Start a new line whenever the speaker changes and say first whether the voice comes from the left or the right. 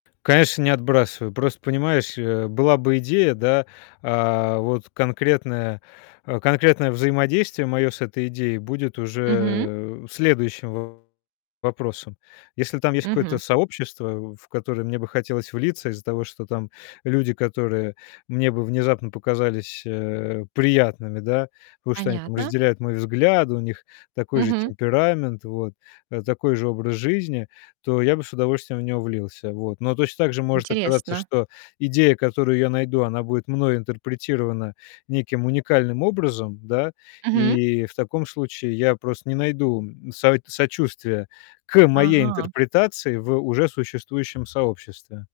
left: Конечно, не отбрасываю. Просто, понимаешь, э, была бы идея, да, а, вот конкретная, э, конкретное взаимодействие моё с этой идеей будет
right: Мгм.
left: уже следующим вопросом. Если там есть какое-то
right: Мгм.
left: сообщество, в которое мне бы хотелось влиться из-за того, что там люди, которые мне бы внезапно показались, э, приятными, да. Потому что они там
right: Понятно.
left: разделяют мой взгляд, у них такой же
right: Мгм.
left: темперамент, вот, да, такой же образ жизни. То я бы с удовольствием в него влился, вот. Но точно так же может оказаться,
right: Интересно.
left: что идея, которую я найду, она будет мной интерпретирована неким уникальным образом, да,
right: Мгм.
left: и в таком случае я просто не найду, м, со э, сочувствия к моей
right: Ага.
left: интерпретации в уже существующем сообществе.